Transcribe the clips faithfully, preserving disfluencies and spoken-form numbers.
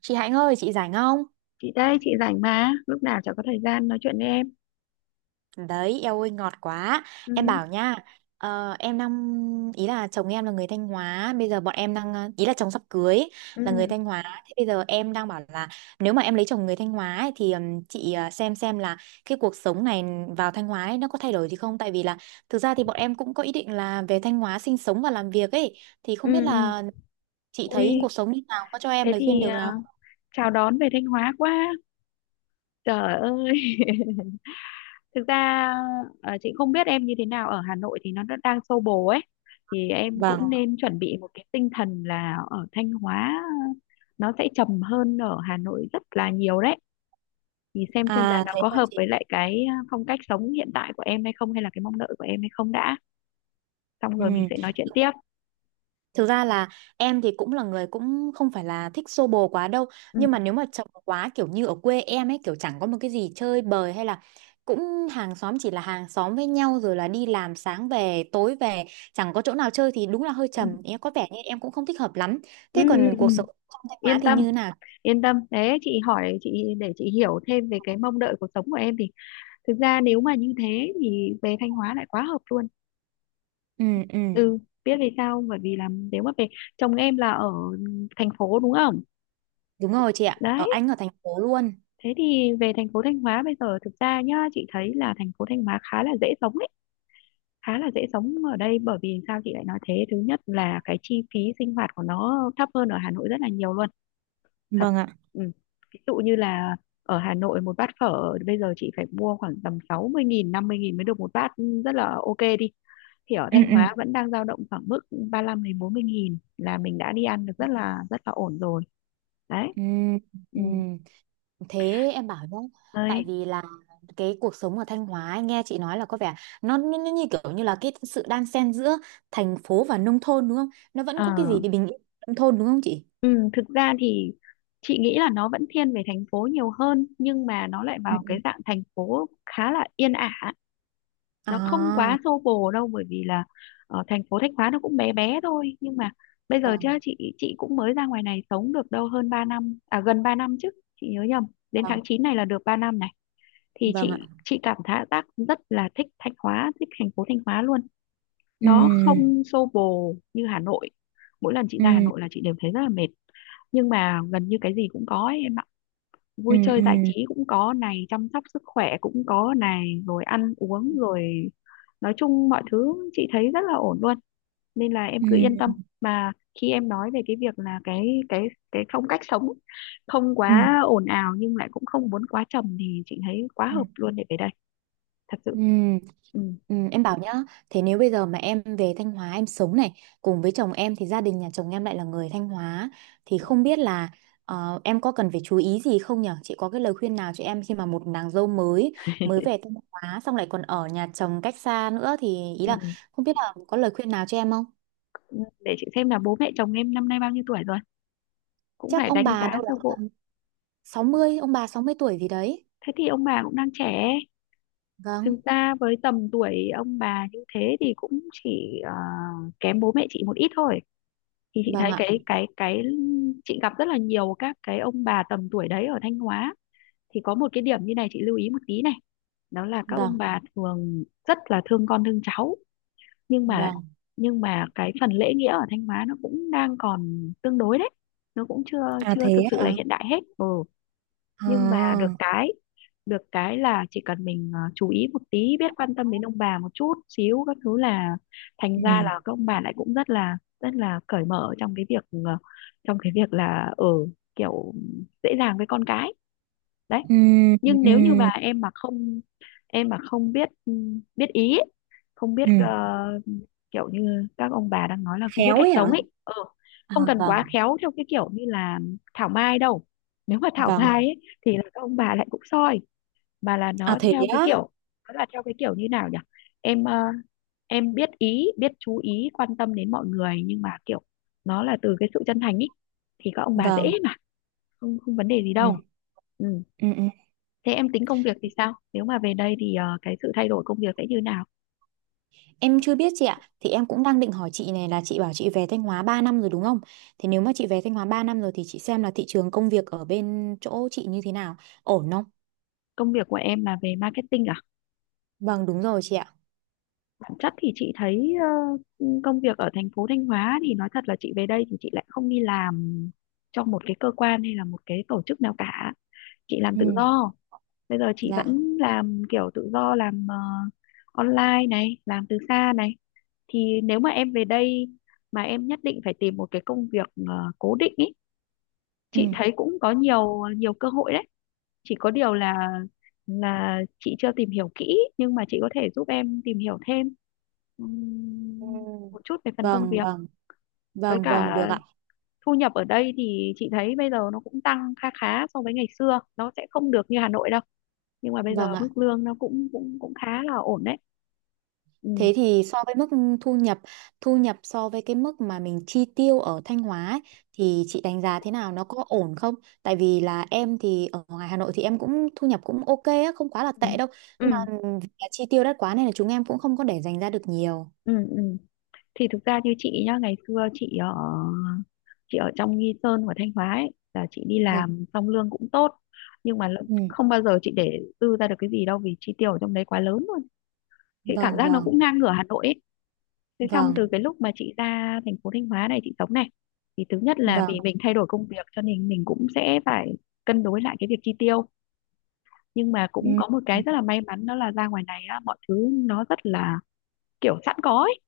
Chị Hạnh ơi, chị rảnh không? Chị đây, chị rảnh mà, lúc nào chả có thời gian nói chuyện với em. Đấy, eo ơi ngọt quá. Em Ừ, bảo nha, ờ, em đang ý là chồng em là người Thanh Hóa, bây giờ bọn em đang ờ, ý là chồng sắp cưới ừ, là người Thanh Hóa. Thế bây giờ em đang bảo là nếu mà em lấy chồng người Thanh Hóa ấy, thì ừm, chị ờ, xem xem là cái cuộc sống này vào Thanh Hóa ấy, nó có thay đổi gì không? Tại vì là thực ra thì bọn em cũng có ý định là về Thanh Hóa sinh sống và làm việc ấy, thì ừ, không biết ừ. là chị thấy Ui, cuộc sống như nào, có cho em thế lời khuyên thì được à, nào? chào đón về Thanh Hóa quá. Trời ơi. Thực ra à, chị không biết em như thế nào, ở Hà Nội thì nó đã đang xô bồ ấy, thì em Vâng. cũng nên chuẩn bị một cái tinh thần là ở Thanh Hóa nó sẽ trầm hơn ở Hà Nội rất là nhiều đấy. Thì xem xem là À nó thế có là hợp chị. với lại cái à, phong cách sống hiện tại của em hay không, hay là cái mong đợi của em hay không đã. Xong rồi mình Ừ. sẽ nói chuyện tiếp. Thực ra là em thì cũng là người cũng không phải là thích xô bồ quá đâu. Ừ, Nhưng mà nếu mà chồng quá kiểu như ở quê em ấy, kiểu chẳng có một cái gì chơi bời hay là cũng hàng xóm chỉ là hàng xóm với nhau, rồi là đi làm sáng về tối về, chẳng có chỗ nào chơi thì đúng là hơi ừ. trầm. Em có vẻ như em cũng không thích hợp lắm. Ừ, Thế ừ, còn ừ. cuộc sống không Thanh Hóa Yên thì tâm, như thế nào? yên tâm, thế chị hỏi, chị để chị hiểu thêm về cái mong đợi cuộc sống của em thì, thực ra nếu mà như thế thì về Thanh Hóa lại quá hợp luôn. Ừ, ừ, Ừ, biết vì sao không? Bởi vì là nếu mà về, chồng em là ở thành phố đúng không? đúng rồi chị ạ. Đấy, Ở anh ở thành phố luôn. thế thì về thành phố Thanh Hóa bây giờ, thực ra nhá, chị thấy là thành phố Thanh Hóa khá là dễ sống ấy, khá là dễ sống ở đây. Bởi vì sao chị lại nói thế? Thứ nhất là cái chi phí sinh hoạt của nó thấp hơn ở Hà Nội rất là nhiều luôn. Thật. Vâng ạ. Ừ. Ví dụ như là ở Hà Nội, một bát phở bây giờ chị phải mua khoảng tầm sáu mươi nghìn, năm mươi nghìn mới được một bát, ừ, rất là ok đi. Thì ở Ừ, Thanh ừ. Hóa vẫn đang dao động khoảng mức ba lăm đến bốn mươi nghìn là mình đã đi ăn được rất là rất là ổn rồi. Đấy. Ừ, Ừ. ừ. Thế em bảo nhá, tại Đấy. vì là cái cuộc sống ở Thanh Hóa anh nghe chị nói là có vẻ nó, nó, nó như kiểu như là cái sự đan xen giữa thành phố và nông thôn đúng không? Nó vẫn Ờ. có cái gì để bình yên nông thôn đúng không chị? Ừ. Thực ra thì chị nghĩ là nó vẫn thiên về thành phố nhiều hơn, nhưng mà nó lại Ừ, vào cái ừ. dạng thành phố khá là yên ả. Nó không À, quá xô bồ đâu, bởi vì là ở thành phố Thanh Hóa nó cũng bé bé thôi, nhưng mà bây giờ chứ, vâng, chị chị cũng mới ra ngoài này sống được đâu hơn ba năm, à, gần ba năm chứ, chị nhớ nhầm, đến tháng vâng, chín này là được ba năm này. Thì vâng ạ. chị chị cảm thấy tác rất là thích Thanh Hóa, thích thành phố Thanh Hóa luôn. Ừ, Nó không xô bồ như Hà Nội. Mỗi lần chị ra Hà ừ, Nội là chị đều thấy rất là mệt, nhưng mà gần như cái gì cũng có ấy, em ạ. ừ, Vui chơi ừ, giải trí cũng có này, chăm sóc sức khỏe cũng có này, rồi ăn uống rồi, nói chung mọi thứ chị thấy rất là ổn luôn, nên là em cứ yên ừ, tâm. Mà khi em nói về cái việc là cái cái cái phong cách sống không ừ, quá ồn ào nhưng lại cũng không muốn quá trầm thì chị thấy quá ừ. hợp luôn để về đây. Thật sự. Ừ. Ừ. Ừ, em bảo nhá, thế nếu bây giờ mà em về Thanh Hóa em sống này cùng với chồng em thì gia đình nhà chồng em lại là người Thanh Hóa thì không biết là ờ, em có cần phải chú ý gì không nhở? Chị có cái lời khuyên nào cho em khi mà một nàng dâu mới mới về Thanh Hóa xong lại còn ở nhà chồng cách xa nữa thì ý là Ừ. không biết là có lời khuyên nào cho em không? Để chị xem là bố mẹ chồng em năm nay bao nhiêu tuổi rồi, cũng Chắc phải ông đánh bà giá đâu đó sơ bộ. tầm sáu mươi, ông bà sáu mươi tuổi gì đấy. Thế thì ông bà cũng đang trẻ. Thực Vâng, ra với tầm tuổi ông bà như thế thì cũng chỉ ờ, kém bố mẹ chị một ít thôi. Thì chị vâng thấy ạ. cái cái cái chị gặp rất là nhiều các cái ông bà tầm tuổi đấy ở Thanh Hóa, thì có một cái điểm như này chị lưu ý một tí này. Đó là các ông Vâng, bà thường rất là thương con thương cháu, nhưng mà vâng. nhưng mà cái phần lễ nghĩa ở Thanh Hóa nó cũng đang còn tương đối đấy. Nó cũng chưa À chưa thế thực sự là ạ. hiện đại hết. Ừ. Nhưng mà được À. cái được cái là chỉ cần mình ờ, chú ý một tí, biết quan tâm đến ông bà một chút xíu các thứ là thành ra Ừ. là các ông bà lại cũng rất là rất là cởi mở trong cái việc, ờ, trong cái việc là ở kiểu dễ dàng với con cái, đấy. Ừ, Nhưng ừ, nếu như mà em mà không em mà không biết, biết ý ấy, không biết ừ. ờ, kiểu như các ông bà đang nói là không biết Khéo cách ấy sống hả? ấy, ừ, À không cần quá vâng, khéo theo cái kiểu như là thảo mai đâu. Nếu mà thảo vâng. mai ấy, thì là các ông bà lại cũng soi. Mà là À nó thế theo cái á, kiểu, nó là theo cái kiểu như nào nhỉ, em ờ, em biết ý, biết chú ý quan tâm đến mọi người, nhưng mà kiểu nó là từ cái sự chân thành ý, thì các ông bà vâng. dễ mà, không không vấn đề gì Ừ, đâu. Ừ. ừ, ừ. Thế em tính công việc thì sao? Nếu mà về đây thì ờ, cái sự thay đổi công việc sẽ như nào? Em chưa biết chị ạ. Thì em cũng đang định hỏi chị này là chị bảo chị về Thanh Hóa ba năm rồi đúng không? Thì nếu mà chị về Thanh Hóa ba năm rồi thì chị xem là thị trường công việc ở bên chỗ chị như thế nào, ổn không? Công việc của em là về marketing à? Vâng, đúng rồi chị ạ. Bản chất thì chị thấy, ờ, công việc ở thành phố Thanh Hóa thì nói thật là chị về đây thì chị lại không đi làm cho một cái cơ quan hay là một cái tổ chức nào cả. Chị làm Ừ, tự do. Bây giờ chị dạ. vẫn làm kiểu tự do, làm ờ, online này, làm từ xa này. Thì nếu mà em về đây mà em nhất định phải tìm một cái công việc ờ, cố định ý, Ừ. chị thấy cũng có nhiều nhiều cơ hội đấy, chỉ có điều là là chị chưa tìm hiểu kỹ, nhưng mà chị có thể giúp em tìm hiểu thêm Ừ. ừm, một chút về phần công Vâng, việc, vâng, với vâng, vâng cả được ạ. thu nhập ở đây thì chị thấy bây giờ nó cũng tăng kha khá so với ngày xưa, nó sẽ không được như Hà Nội đâu, nhưng mà bây giờ Vâng ạ. mức lương nó cũng cũng cũng khá là ổn đấy. Ừ, Thế thì so với mức thu nhập, thu nhập so với cái mức mà mình chi tiêu ở Thanh Hóa ấy, thì chị đánh giá thế nào, nó có ổn không? Tại vì là em thì ở ngoài Hà Nội thì em cũng thu nhập cũng ok á, không quá là ừ, tệ đâu. ừ, Nhưng mà vì là chi tiêu đắt quá nên là chúng em cũng không có để dành ra được nhiều. ừ, ừ. Thì thực ra như chị nhá, ngày xưa chị ở chị ở trong Nghi Sơn và Thanh Hóa ấy, là chị đi Vâng. làm xong lương cũng tốt, nhưng mà, lợ- Ừ. không bao giờ chị để dư ra được cái gì đâu, vì chi tiêu ở trong đấy quá lớn luôn. Chị cảm Vâng, giác nó vâng, cũng ngang ngửa Hà Nội ấy, thế xong vâng, từ cái lúc mà chị ra thành phố Thanh Hóa này, chị sống này, thì thứ nhất là vâng, vì mình thay đổi công việc, cho nên mình cũng sẽ phải cân đối lại cái việc chi tiêu. Nhưng mà ừ. cũng có một cái rất là may mắn, đó là ra ngoài này á, mọi thứ nó rất là kiểu sẵn có ấy,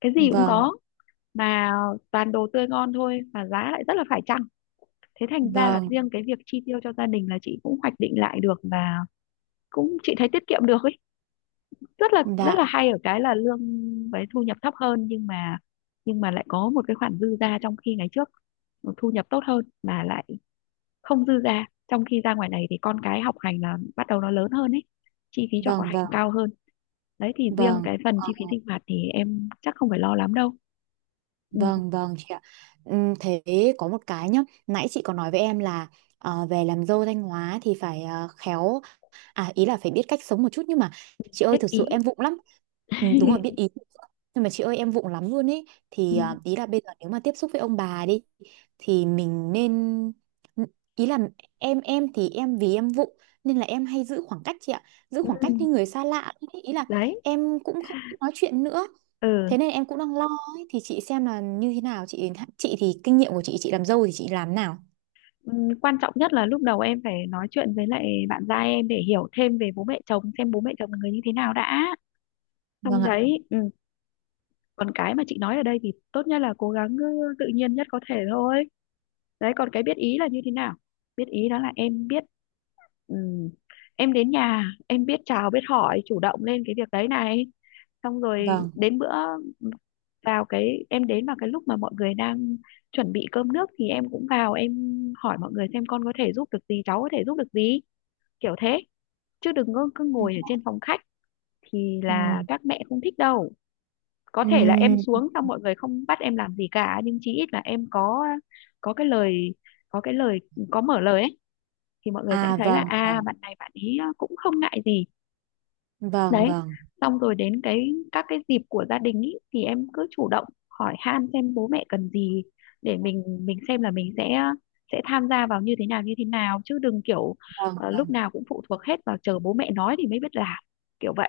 cái gì cũng Vâng, có, mà toàn đồ tươi ngon thôi, mà giá lại rất là phải chăng. Thế thành ra là vâng, riêng cái việc chi tiêu cho gia đình là chị cũng hoạch định lại được, và cũng chị thấy tiết kiệm được ấy. Rất là vâng, rất dạ, là hay ở cái là lương với thu nhập thấp hơn, nhưng mà nhưng mà lại có một cái khoản dư ra, trong khi ngày trước thu nhập tốt hơn mà lại không dư ra, trong khi ra ngoài này thì con cái học hành là bắt đầu nó lớn hơn ấy, chi phí cho học vâng, hành vâng, cao hơn. Đấy thì riêng vâng. cái phần chi phí sinh hoạt thì em chắc không phải lo lắm đâu. Ừ, Vâng, vâng chị ạ. Ừm, thế có một cái nhá, nãy chị có nói với em là ờ, về làm dâu Thanh Hóa thì phải ờ, khéo. À ý là phải biết cách sống một chút nhưng mà chị ơi biết thực sự ý. em vụng lắm. Ừ, đúng rồi biết ý. Nhưng mà chị ơi em vụng lắm luôn ấy, thì à, ý là bây giờ nếu mà tiếp xúc với ông bà đi thì mình nên ừ, ý là em em thì em vì em vụng nên là em hay giữ khoảng cách chị ạ. Giữ Ừ, khoảng cách với người xa lạ ý, ý là đấy. em cũng không nói chuyện nữa. Ừ. Thế nên em cũng đang lo ấy. Thì chị xem là như thế nào chị chị thì kinh nghiệm của chị chị làm dâu thì chị làm nào? Ừ, quan trọng nhất là lúc đầu em phải nói chuyện với lại bạn gia em để hiểu thêm về bố mẹ chồng, xem bố mẹ chồng là người như thế nào đã. Xong Vâng ạ. đấy. Ừ. Còn cái mà chị nói ở đây thì tốt nhất là cố gắng ừ, tự nhiên nhất có thể thôi. Đấy, còn cái biết ý là như thế nào? Biết ý đó là em biết. Ừ. Em đến nhà em biết chào biết hỏi, chủ động lên cái việc đấy này, xong rồi Vâng. đến bữa, vào cái em đến vào cái lúc mà mọi người đang chuẩn bị cơm nước thì em cũng vào, em hỏi mọi người xem con có thể giúp được gì, cháu có thể giúp được gì, kiểu thế. Chứ đừng có cứ Ừ. ngồi ở trên phòng khách thì là Ừ. các mẹ không thích đâu. Có Ừ. thể là em xuống xong mọi người không bắt em làm gì cả, nhưng chí ít là em có có cái lời có cái lời có mở lời ấy, thì mọi người sẽ À thấy là, vâng. à, Vâng. bạn này, bạn ấy cũng không ngại gì. Vâng, Đấy. vâng, Xong rồi đến cái các cái dịp của gia đình ý, thì em cứ chủ động hỏi han xem bố mẹ cần gì, để mình mình xem là mình sẽ sẽ tham gia vào như thế nào, như thế nào, chứ đừng kiểu vâng, ờ, lúc vâng. nào cũng phụ thuộc hết vào chờ bố mẹ nói thì mới biết làm kiểu vậy.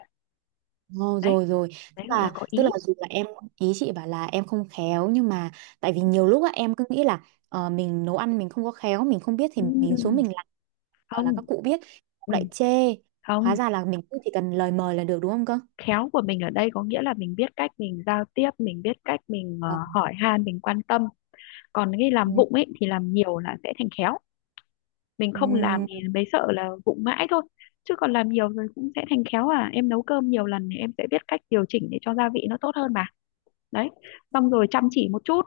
Ngô Đấy. rồi rồi. Đấy Tức gọi là là có tức ý. là dù là em, ý chị bảo là em không khéo nhưng mà tại vì nhiều lúc á em cứ nghĩ là ờ, mình nấu ăn mình không có khéo, mình không biết thì Ừ, ừ, mình xuống ừ. mình làm, gọi là các Không, cụ biết cũng ừ, lại chê. Hóa không ra là mình cứ chỉ cần lời mời là được đúng không cơ? khéo của mình ở đây có nghĩa là mình biết cách mình giao tiếp, mình biết cách mình ờ, Vâng. hỏi han, mình quan tâm. Còn cái làm vụng ấy thì làm nhiều là sẽ thành khéo. Mình Ừ. không làm thì mới sợ là vụng mãi thôi, chứ còn làm nhiều rồi cũng sẽ thành khéo. À em nấu cơm nhiều lần thì em sẽ biết cách điều chỉnh để cho gia vị nó tốt hơn mà. Đấy, xong rồi chăm chỉ một chút,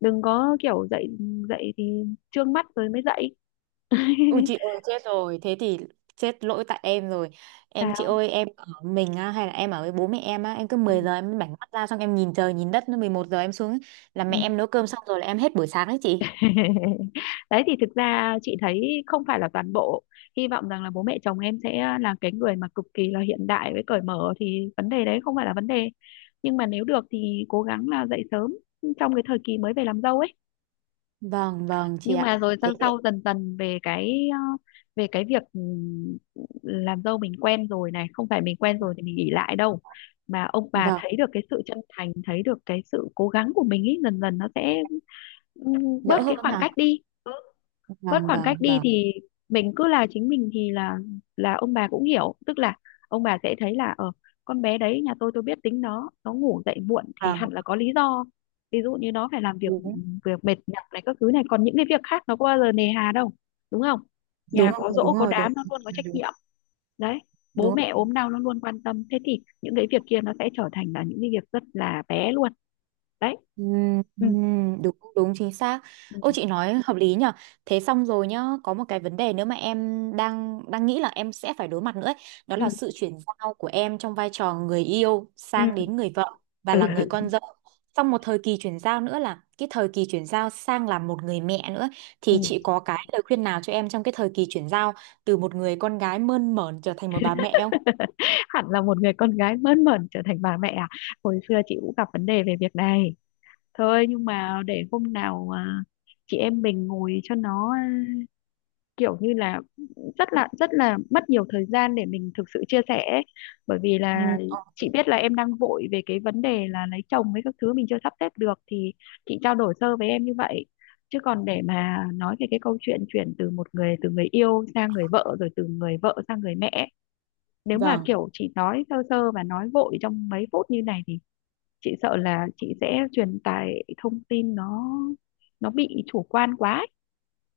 đừng có kiểu dậy dậy thì trương mắt rồi mới dậy. Ui chị ơi chết rồi, thế thì chết lỗi tại em rồi. Em chị Sao? ơi em ở mình á, hay là em ở với bố mẹ em á, em cứ Ừ. mười giờ em bảnh mắt ra xong em nhìn trời nhìn đất nó mười một giờ em xuống ấy, là Ừ. mẹ em nấu cơm xong rồi là em hết buổi sáng đấy chị. Đấy thì thực ra chị thấy không phải là toàn bộ. Hy vọng rằng là bố mẹ chồng em sẽ là cái người mà cực kỳ là hiện đại với cởi mở thì vấn đề đấy không phải là vấn đề, nhưng mà nếu được thì cố gắng là dậy sớm trong cái thời kỳ mới về làm dâu ấy. Vâng, vâng chị Nhưng ạ. mà rồi Thế sau thì sau dần dần về cái ờ, về cái việc ừm, làm dâu mình quen rồi này, không phải mình quen rồi thì mình nghỉ lại đâu, mà ông bà vâng, thấy được cái sự chân thành, thấy được cái sự cố gắng của mình ấy, dần dần nó sẽ ừm, đỡ bớt cái hơn khoảng cách à? đi. Ừ, bớt Vâng, khoảng vâng, cách đi vâng. thì mình cứ là chính mình thì là là ông bà cũng hiểu, tức là ông bà sẽ thấy là ở con bé đấy nhà tôi tôi biết tính nó nó ngủ dậy muộn thì Vâng hẳn là có lý do. Ví dụ như nó phải làm việc, đúng, việc mệt nhọc này các thứ, này còn những cái việc khác nó có bao giờ nề hà đâu, đúng không? Nhà đúng không có giỗ đúng có rồi đúng, đám nó luôn có trách đúng, nhiệm. Đấy, bố đúng. mẹ ốm đau nó luôn quan tâm, thế thì những cái việc kia nó sẽ trở thành là những cái việc rất là bé luôn. Đấy. Ừm, ừ. ừm, đúng đúng chính xác. Ừ. Ô chị nói hợp lý nhở. Thế xong rồi nhá, có một cái vấn đề nữa mà em đang đang nghĩ là em sẽ phải đối mặt nữa ấy. Đó Ừ. là sự chuyển giao của em trong vai trò người yêu sang đến người vợ và Ừ. là người con Ừ. dâu. Xong một thời kỳ chuyển giao nữa là cái thời kỳ chuyển giao sang làm một người mẹ nữa Ừ. thì chị có cái lời khuyên nào cho em trong cái thời kỳ chuyển giao từ một người con gái mơn mởn trở thành một bà mẹ không? Hẳn là một người con gái mơn mởn trở thành bà mẹ à? Hồi xưa chị cũng gặp vấn đề về việc này. Thôi nhưng mà để hôm nào à, chị em mình ngồi cho nó à, kiểu như là cũng rất là rất là mất nhiều thời gian để mình thực sự chia sẻ ấy. Bởi vì Ừ. là chị Ok. biết là em đang vội về cái vấn đề là lấy chồng với các thứ, mình chưa sắp xếp được thì chị trao đổi sơ với em như vậy, chứ còn để mà nói về cái câu chuyện chuyển từ một người, từ người yêu sang người vợ, rồi từ người vợ sang người mẹ, nếu mà Vâng. kiểu chỉ nói sơ sơ và nói vội trong mấy phút như này thì chị sợ là chị sẽ truyền tải thông tin nó nó bị chủ quan quá ấy.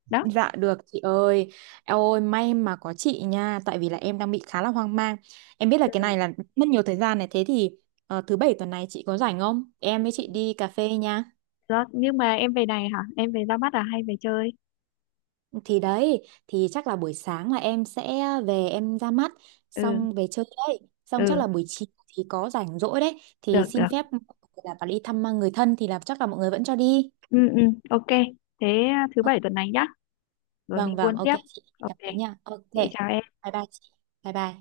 Đó. Dạ được chị ơi. Eo ơi may mà có chị nha, tại vì là em đang bị khá là hoang mang. Em biết là cái Ừ. này là mất nhiều thời gian này, thế thì ờ, thứ bảy tuần này chị có rảnh không? Em với chị đi cà phê nha. Đó nhưng mà em về này hả, em về ra mắt à hay về chơi? Thì đấy, thì chắc là buổi sáng là em sẽ về em ra mắt, Ừ. xong về chơi đấy. Xong chắc là Ừ. buổi chiều thì có rảnh rỗi đấy, thì Được xin được. phép là vào đi thăm người thân thì là chắc là mọi người vẫn cho đi. Ừ. Ừ. Ok. Thế à, thứ Ờ, bảy tuần này nhá, rồi mình vâng vâng, buôn ok tiếp. chị, hẹn gặp Ok, chị nha. Ok. chị chào em. Bye bye chị. Bye bye.